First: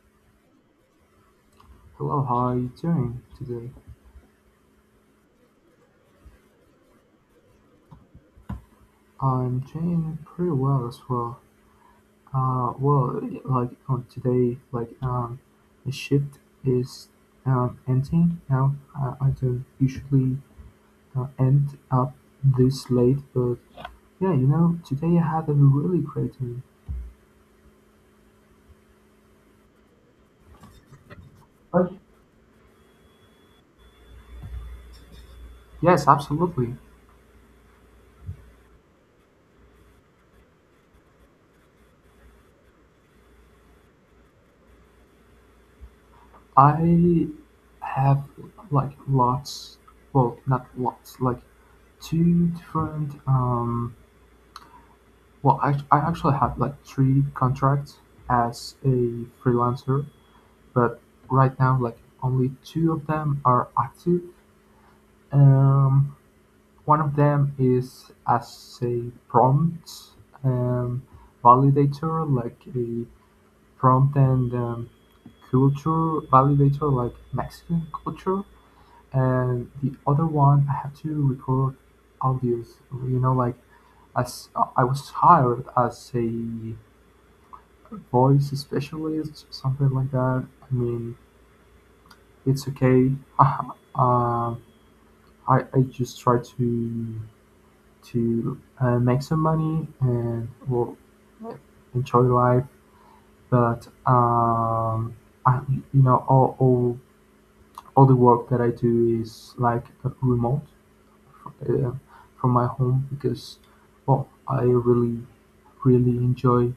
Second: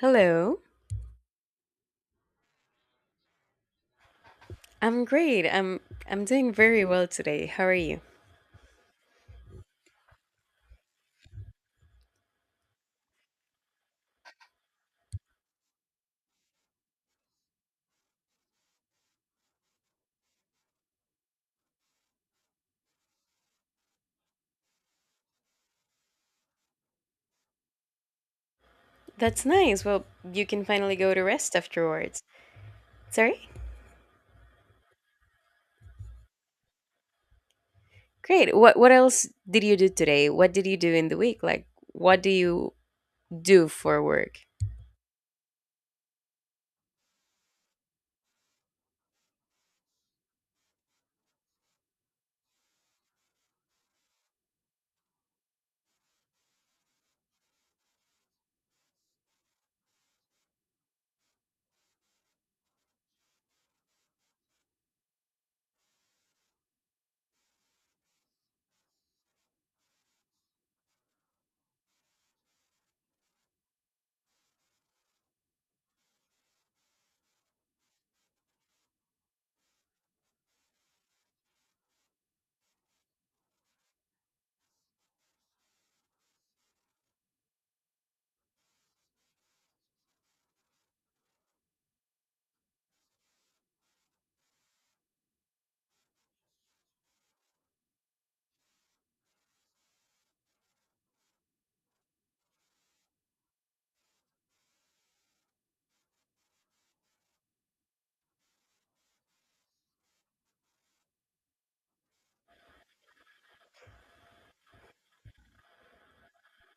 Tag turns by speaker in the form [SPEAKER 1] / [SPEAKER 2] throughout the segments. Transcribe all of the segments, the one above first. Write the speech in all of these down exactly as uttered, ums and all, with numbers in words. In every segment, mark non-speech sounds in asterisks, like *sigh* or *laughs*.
[SPEAKER 1] Hello.
[SPEAKER 2] Hello, how are you doing today?
[SPEAKER 1] I'm great. I'm I'm doing very well today. How are you?
[SPEAKER 2] I'm doing pretty well as well. Uh, well, like on today, like um, the shift is um ending now. I, I don't usually uh, end up this late, but yeah, you know, today I had a really great day.
[SPEAKER 1] That's nice. Well, you can finally go to rest
[SPEAKER 2] But
[SPEAKER 1] afterwards. Sorry?
[SPEAKER 2] yes, absolutely.
[SPEAKER 1] Great. What what else did you do today? What did you do in the week? Like what do you do for work?
[SPEAKER 2] I have like lots, well, not lots, like two different um well, I, I actually have like three contracts as a freelancer, but right now, like only two of them are active. Um, one of them is as a prompt um, validator, like a prompt and um, culture validator, like Mexican culture, and the other one I have to record audios. You know, like as I was hired as a voice specialist, something like that. I mean, it's okay. *laughs* uh, I I just try to to uh, make some money and well enjoy life. But um, I, you know all all all the work that I do is like remote uh, from my home because well I really really enjoy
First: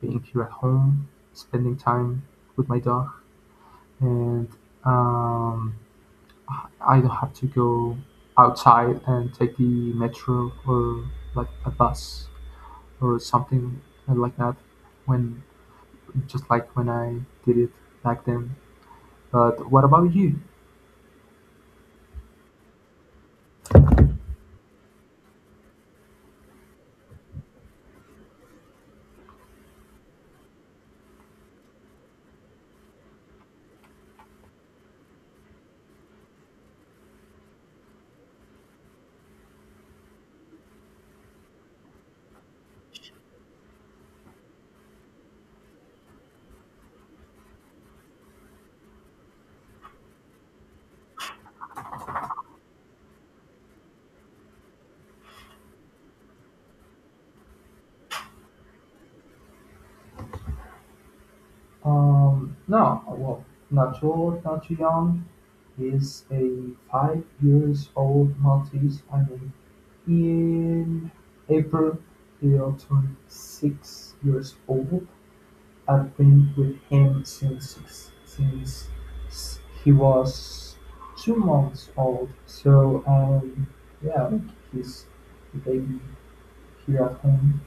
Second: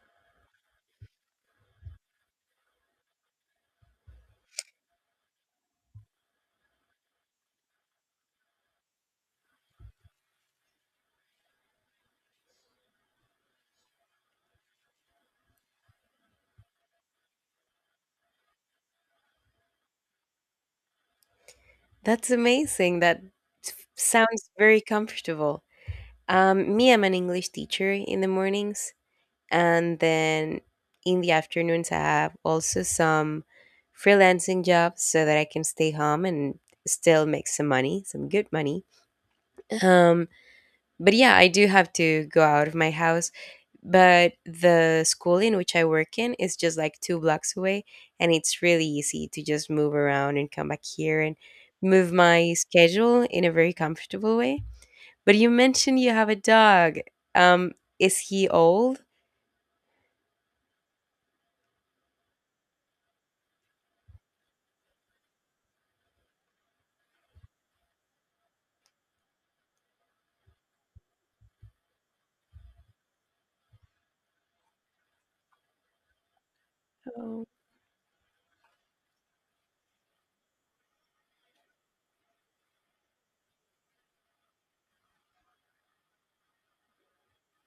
[SPEAKER 2] being here at home, spending time with my dog, and um, I don't have to go outside and take the metro or like a bus or something like that when just like when I did it back then. But what about you?
[SPEAKER 1] That's amazing. That s- sounds very comfortable. Um me, I'm an English teacher in the mornings. And then in the afternoons, I have also some freelancing jobs so that I can stay home and still make some money, some good money. um but yeah, I do have to go out of my house, but the school in which I work in is just like two blocks away, and it's really easy to just move around and come back here and move my schedule in a very comfortable way. But you mentioned you have a dog. um is he old?
[SPEAKER 2] Um, no, well, not too old, not too young. He's a five years old Maltese. I mean, in April, he'll turn six years old. I've been with him since since he was two months old, so um yeah, like he's the baby here at home.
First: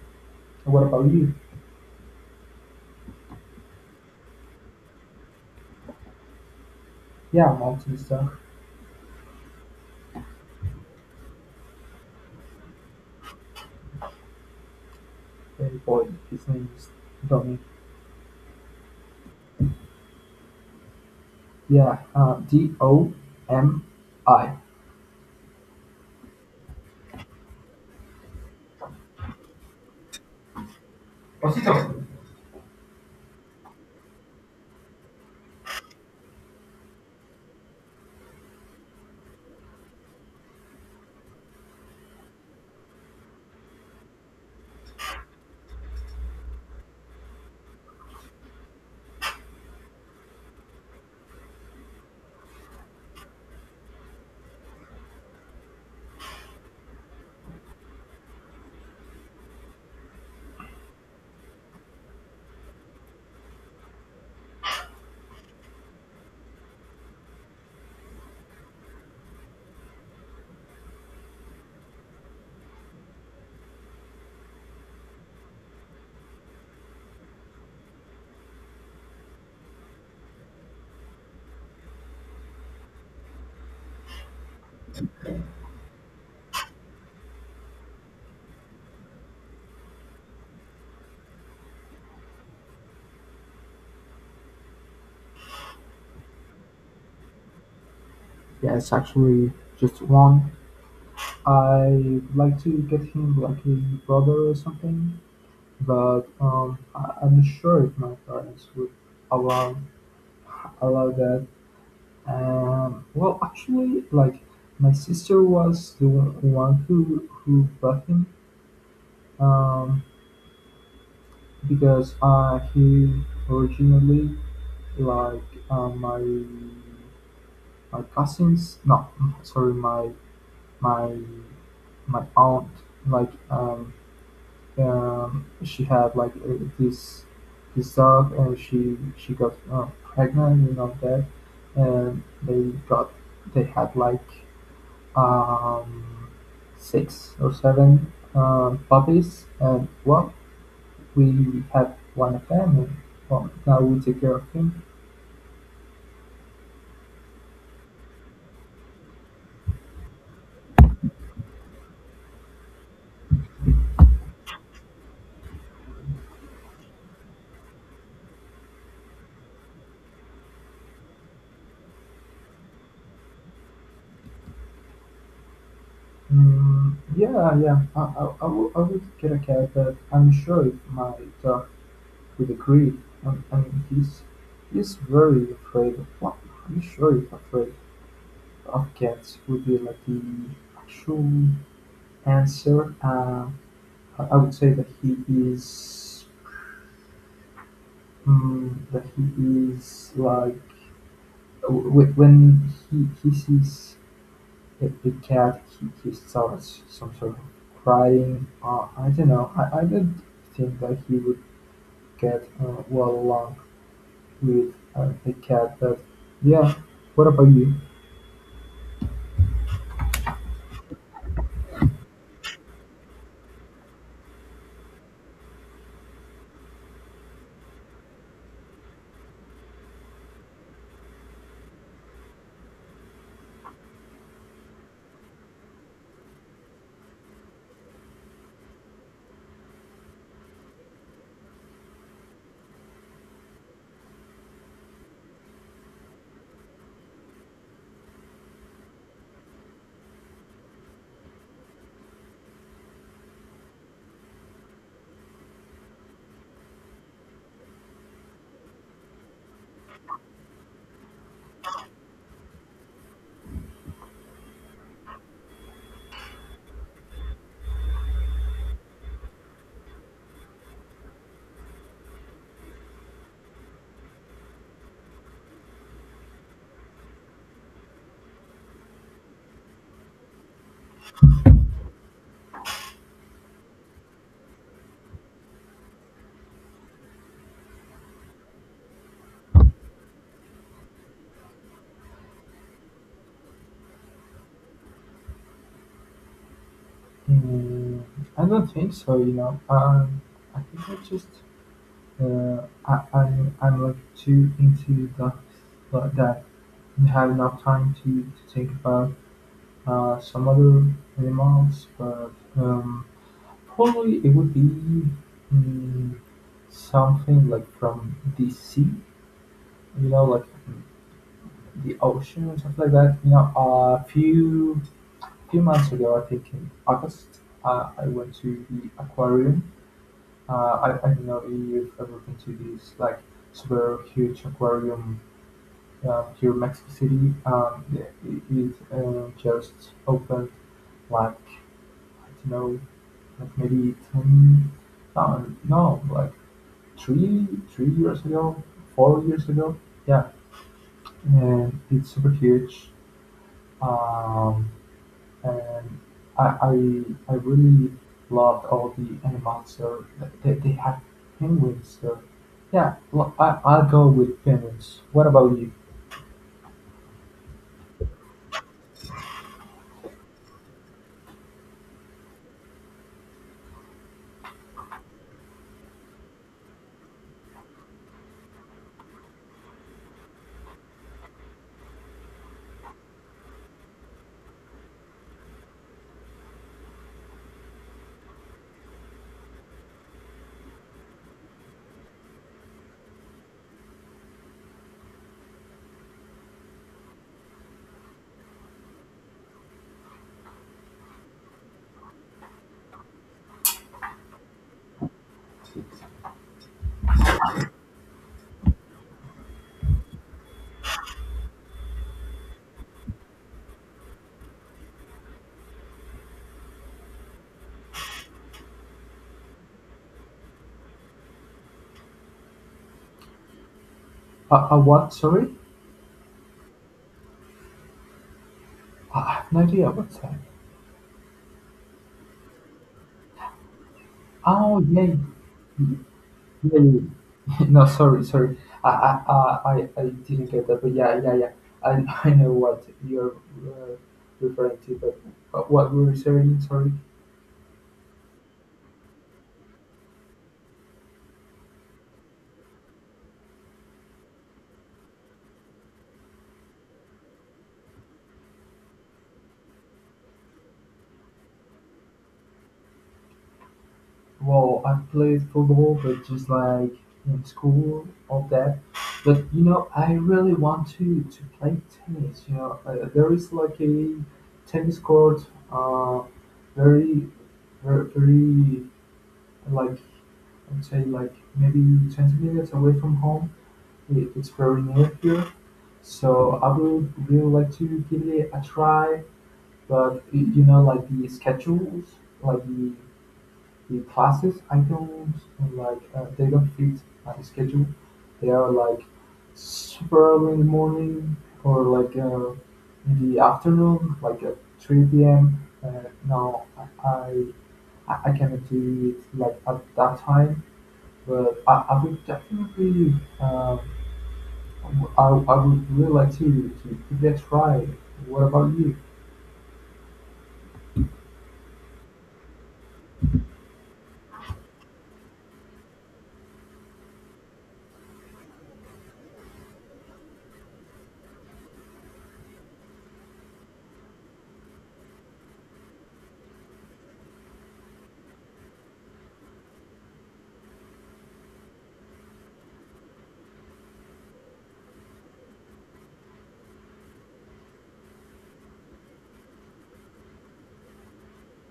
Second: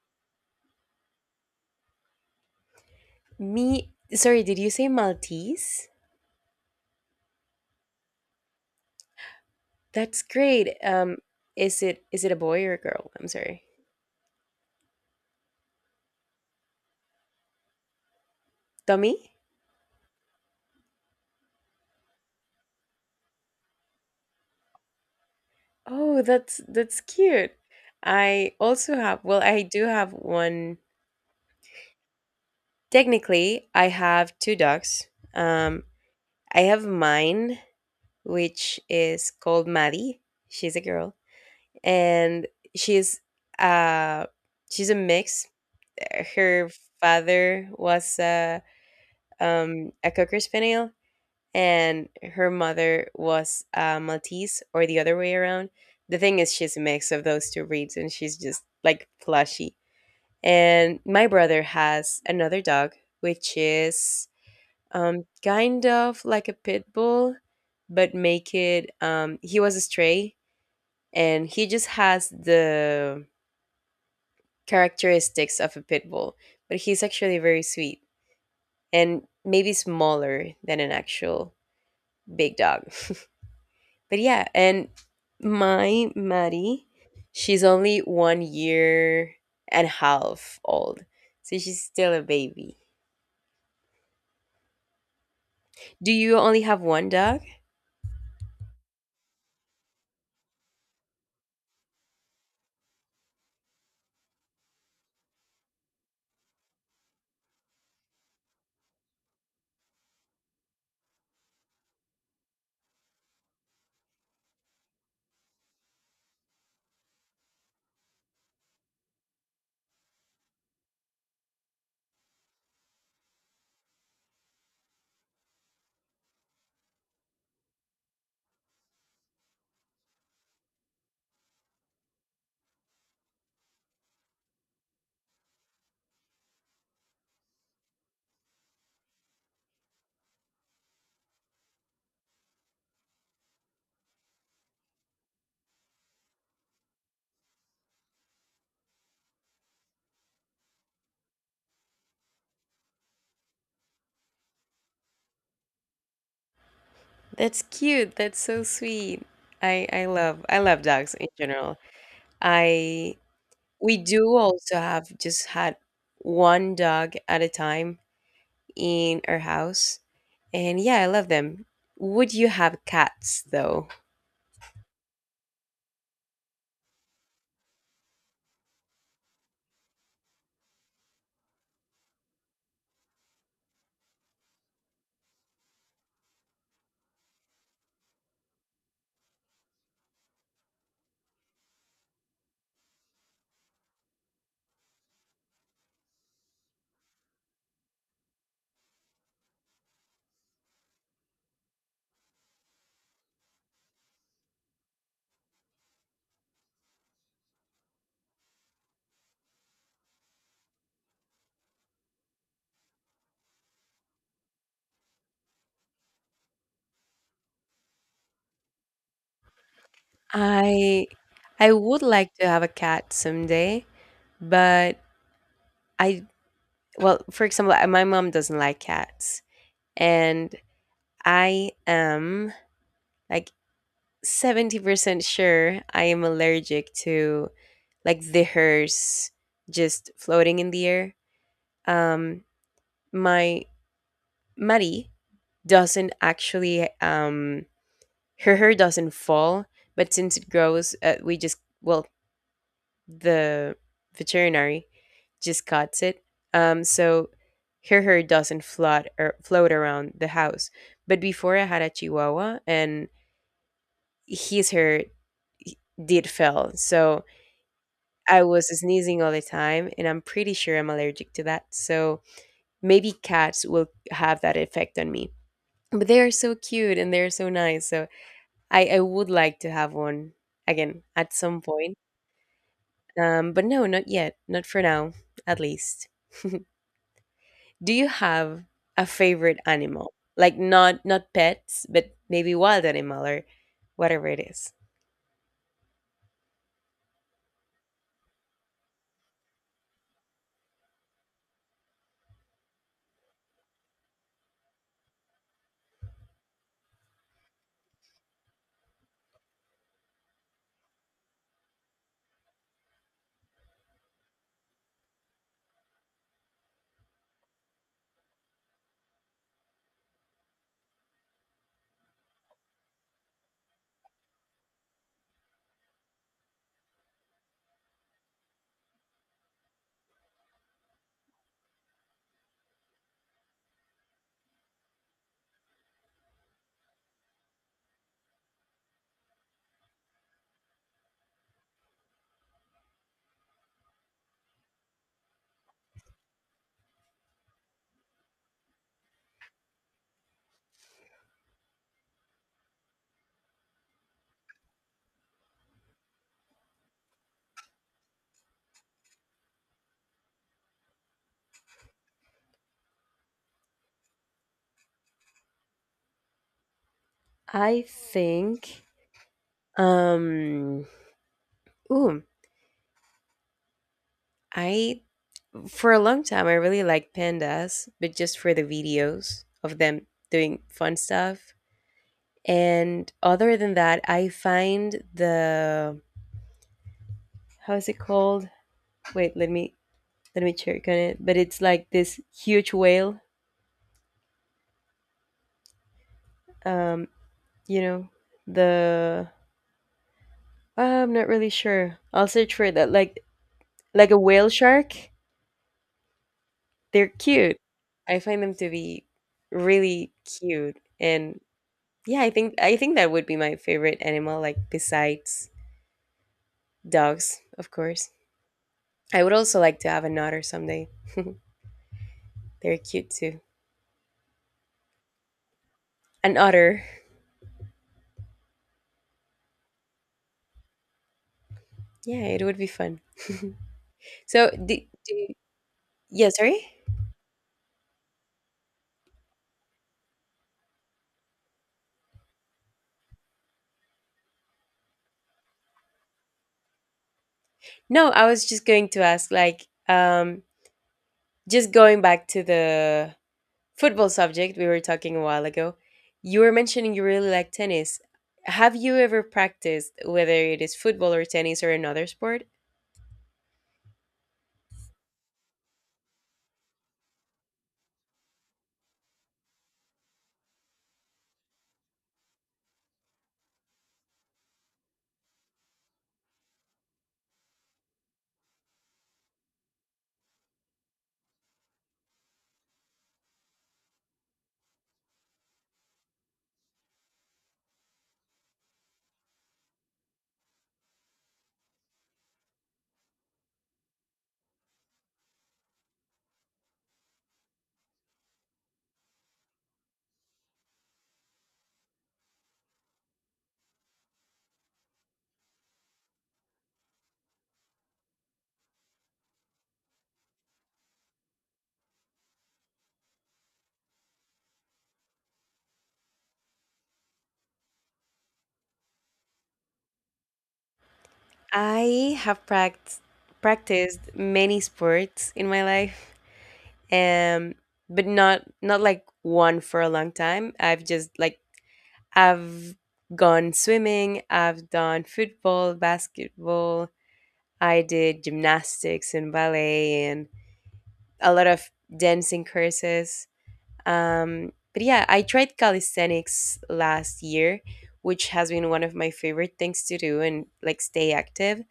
[SPEAKER 2] What about you?
[SPEAKER 1] Me, sorry, did you say Maltese?
[SPEAKER 2] Yeah, I'm autistic
[SPEAKER 1] That's great. Um, is it is it a boy or a girl? I'm sorry.
[SPEAKER 2] baby boy. His name is Domi.
[SPEAKER 1] Tommy?
[SPEAKER 2] Yeah, uh, D O M I.
[SPEAKER 1] Oh, that's that's cute. I also have, well, I do have one.
[SPEAKER 2] Yeah,
[SPEAKER 1] Technically, I have two dogs. Um, I have mine, which is called Maddie. She's a girl, and she's uh she's a mix. Her father was a um a cocker spaniel, and her mother was uh, Maltese or the other way around. The thing is, she's a mix of those two breeds, and she's just like plushy. And my brother has another dog, which is um, kind of like a pit bull, but make it. Um, he was a stray, and he just has the characteristics of a pit bull, but he's actually very sweet and maybe smaller than an actual big dog. But yeah, and my Maddie, she's only one year and a half old. So she's still a baby. Do you only have one dog?
[SPEAKER 2] it's actually just one. I would like to get him like a brother or something, but um, I, I'm not sure if my parents would allow about that. Um, well, actually, like my sister was the one who who bought him, um, because uh, he originally, like, uh, my my cousins. No, sorry, my my my aunt. Like um, um, she had like uh, this this dog, and she she got uh, pregnant and all that, and they got they had like um, six or seven uh, puppies, and well, we have one of them, and well, now we take care of him.
[SPEAKER 1] That's cute. That's so sweet. I I love I love dogs in general. I we do also have just had one dog at a time in our house. And yeah, I love them. Would you have cats though?
[SPEAKER 2] Mm, yeah, yeah, I, I, I, would, I would get a cat, but I'm sure if my dog would agree. Um, I mean, he's he's very afraid of. Well, I'm sure he's afraid of cats. Would be like the actual answer. Uh, I I would say that he is, mm, that he is like w- when he, he sees a, a cat, he, he starts some sort of crying. uh, I don't know. I, I don't think that he would get uh, well along with uh, a cat, but yeah, what about you?
[SPEAKER 1] I I would like to have a cat someday. But I, well, for example, uh, my mom doesn't like cats, and I am like seventy percent sure I am allergic to like the hairs just floating in the air. Um, my Maddie doesn't actually, um, her hair doesn't fall, but since it grows, uh, we just, well, the veterinary just cuts it. Um, so her hair doesn't flood or float around the house. But before I had a Chihuahua, and his hair did fell, so I was sneezing all the time, and I'm pretty sure I'm allergic to that. So maybe cats will have that effect on me. But they are so cute and they're so nice. So I, I would like to have one again at some point. Um, but no, not yet. Not for now, at least. *laughs* Do you have a favorite animal? Like not not pets, but maybe wild animal or whatever it is.
[SPEAKER 2] Mm, I don't think so. you know um, I think I just, uh, I, I'm, I'm like too into the, uh, that you have enough time to, to think about Uh, some other animals, but um, probably it would be, mm, something like from the sea, you know, like the ocean or something like that. You know, a few few months ago, I think in August, uh, I went to the aquarium. Uh, I, I don't know if you've ever been to this like super huge aquarium uh, here in Mexico City. Um, yeah, it, it uh, just opened like, I don't know, like maybe ten, um, no, like three, three years ago, four years ago. Yeah, and it's super huge. Um, and I, I, I really loved all the animals there. They, they have penguins there. Yeah, well, I, I'll go with penguins. What about you?
[SPEAKER 1] I think, um ooh, I for a long time, I really liked pandas, but just for the videos of them doing fun stuff. And other than that, I find the how is it called? Wait, let me let me check on it. But it's like this huge whale. Um, you know, the I'm not really sure. I'll search for that. Like like a whale shark. They're cute. I find them to be really cute. And yeah, I think I think that would be my favorite animal, like besides dogs, of course. I would also like to have an otter someday. *laughs* They're cute too.
[SPEAKER 2] Uh, uh, what? Sorry,
[SPEAKER 1] An otter.
[SPEAKER 2] I I have no idea what's that.
[SPEAKER 1] Yeah, it would be fun. *laughs* So do,
[SPEAKER 2] Oh yeah,
[SPEAKER 1] do yeah, sorry?
[SPEAKER 2] maybe. *laughs* No, sorry, sorry. I, I, I, I I didn't get that, but yeah, yeah, yeah. I, *laughs* I know what you're uh, referring to, but uh, what we were saying, sorry.
[SPEAKER 1] No, I was just going to ask, like, um, just going back to the football subject, we were talking a while ago. You were mentioning you really like tennis. Have you ever practiced, whether it is football or tennis or another sport?
[SPEAKER 2] Well, I played football, but just like in school, all that. But you know, I really want to to play tennis. You know, uh, there is like a tennis court, uh, very, very, very like, I'd say like maybe twenty minutes away from home. It, It's very near here, so I would really like to give it a try. But it, you know, like the schedules, like the the classes, I don't like. Uh, they don't fit my schedule. They are like super early in the morning or like uh, in the afternoon, like at three p m. Uh, no, I, I I cannot do it like at that time. But I, I would definitely, um, I I would really like to to give that a try. What about you?
[SPEAKER 1] I have practiced practiced many sports in my life, um, but not not like one for a long time. I've just, like, I've gone swimming. I've done football, basketball. I did gymnastics and ballet and a lot of dancing courses. Um, but yeah, I tried calisthenics last year, which has been one of my favorite things to do and like stay active.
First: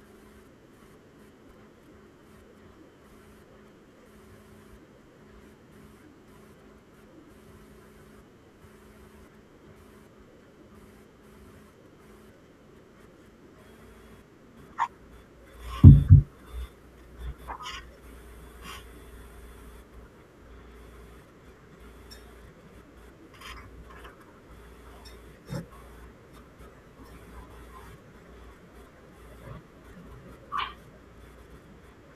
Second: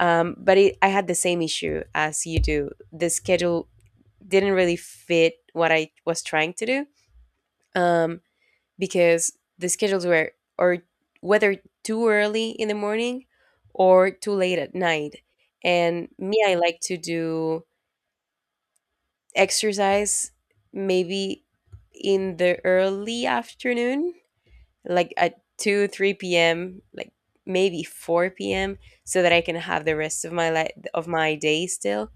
[SPEAKER 1] Um, but it, I had the same issue as you do. The schedule didn't really fit what I was trying to do, um, because the schedules were, or whether, too early in the morning or too late at night. And me, I like to do exercise maybe in the early afternoon, like at two, three p.m., like maybe four p.m., so that I can have the rest of my life, of my day, still.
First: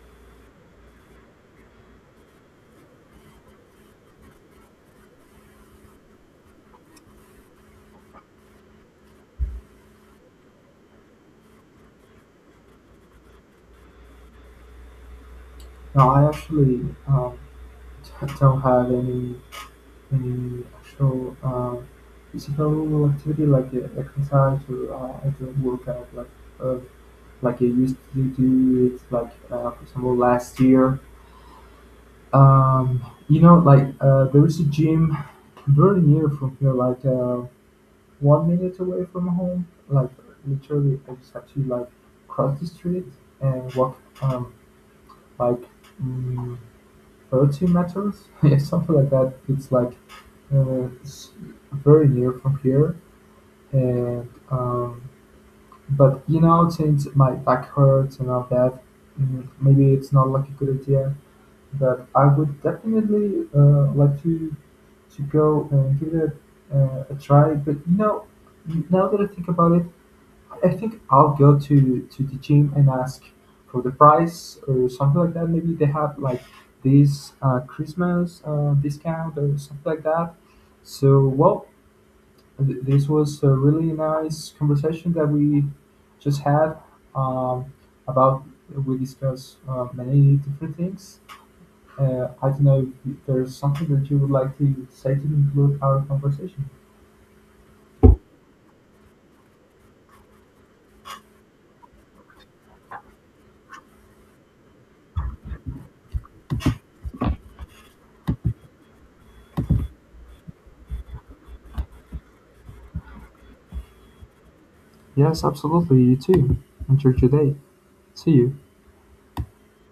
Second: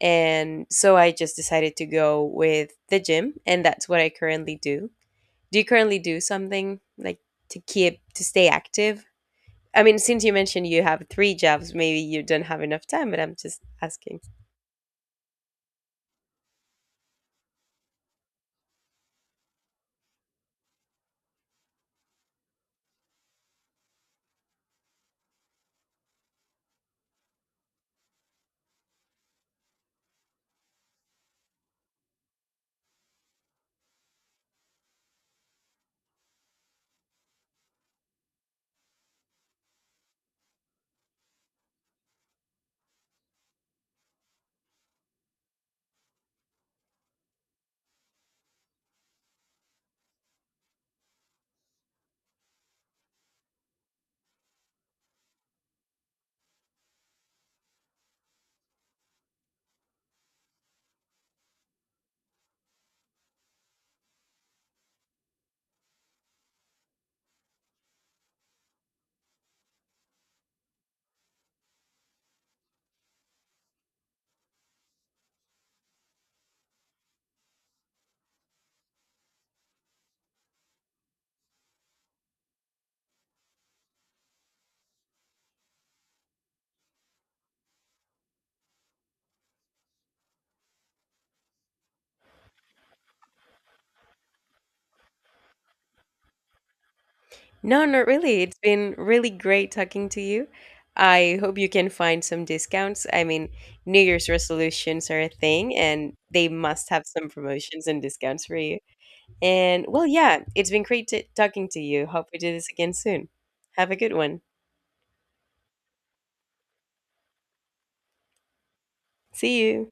[SPEAKER 1] And so I just decided to go with the gym, and that's what I currently do. Do you currently do something like to keep to stay active? I mean, since you mentioned you have three jobs, maybe you don't have enough time, but I'm just asking.
[SPEAKER 2] No, I actually um, t- don't have any any actual um, physical activity like uh, exercise. Or uh, I don't work out like uh, like I used to do it, like uh, for example, last year. Um, you know, like uh, there is a gym very near from here, like uh, one minute away from home, like literally I just had to like cross the street and walk um like, mm, thirty meters, *laughs* yeah, something like that. It's like uh, it's very near from here, and um, but you know, since my back hurts and all that, mm, maybe it's not like a good idea. But I would definitely uh, like to to go and give it a, uh, a try. But you know, now that I think about it, I think I'll go to to the gym and ask for the price or something like that. Maybe they have like this uh, Christmas uh, discount or something like that. So well, th- this was a really nice conversation that we just had, um, about we discussed uh, many different things. Uh, I don't know if there's something that you would like to say to conclude our conversation.
[SPEAKER 1] No, not really. It's been really great talking to you. I hope you can find some discounts. I mean, New Year's resolutions are a thing and they must have some promotions and discounts for you. And well, yeah, it's been great t- talking to you. Hope we do this again soon. Have a good one.
[SPEAKER 2] Yes, absolutely. You too. Enjoy your day. See you.
[SPEAKER 1] See you.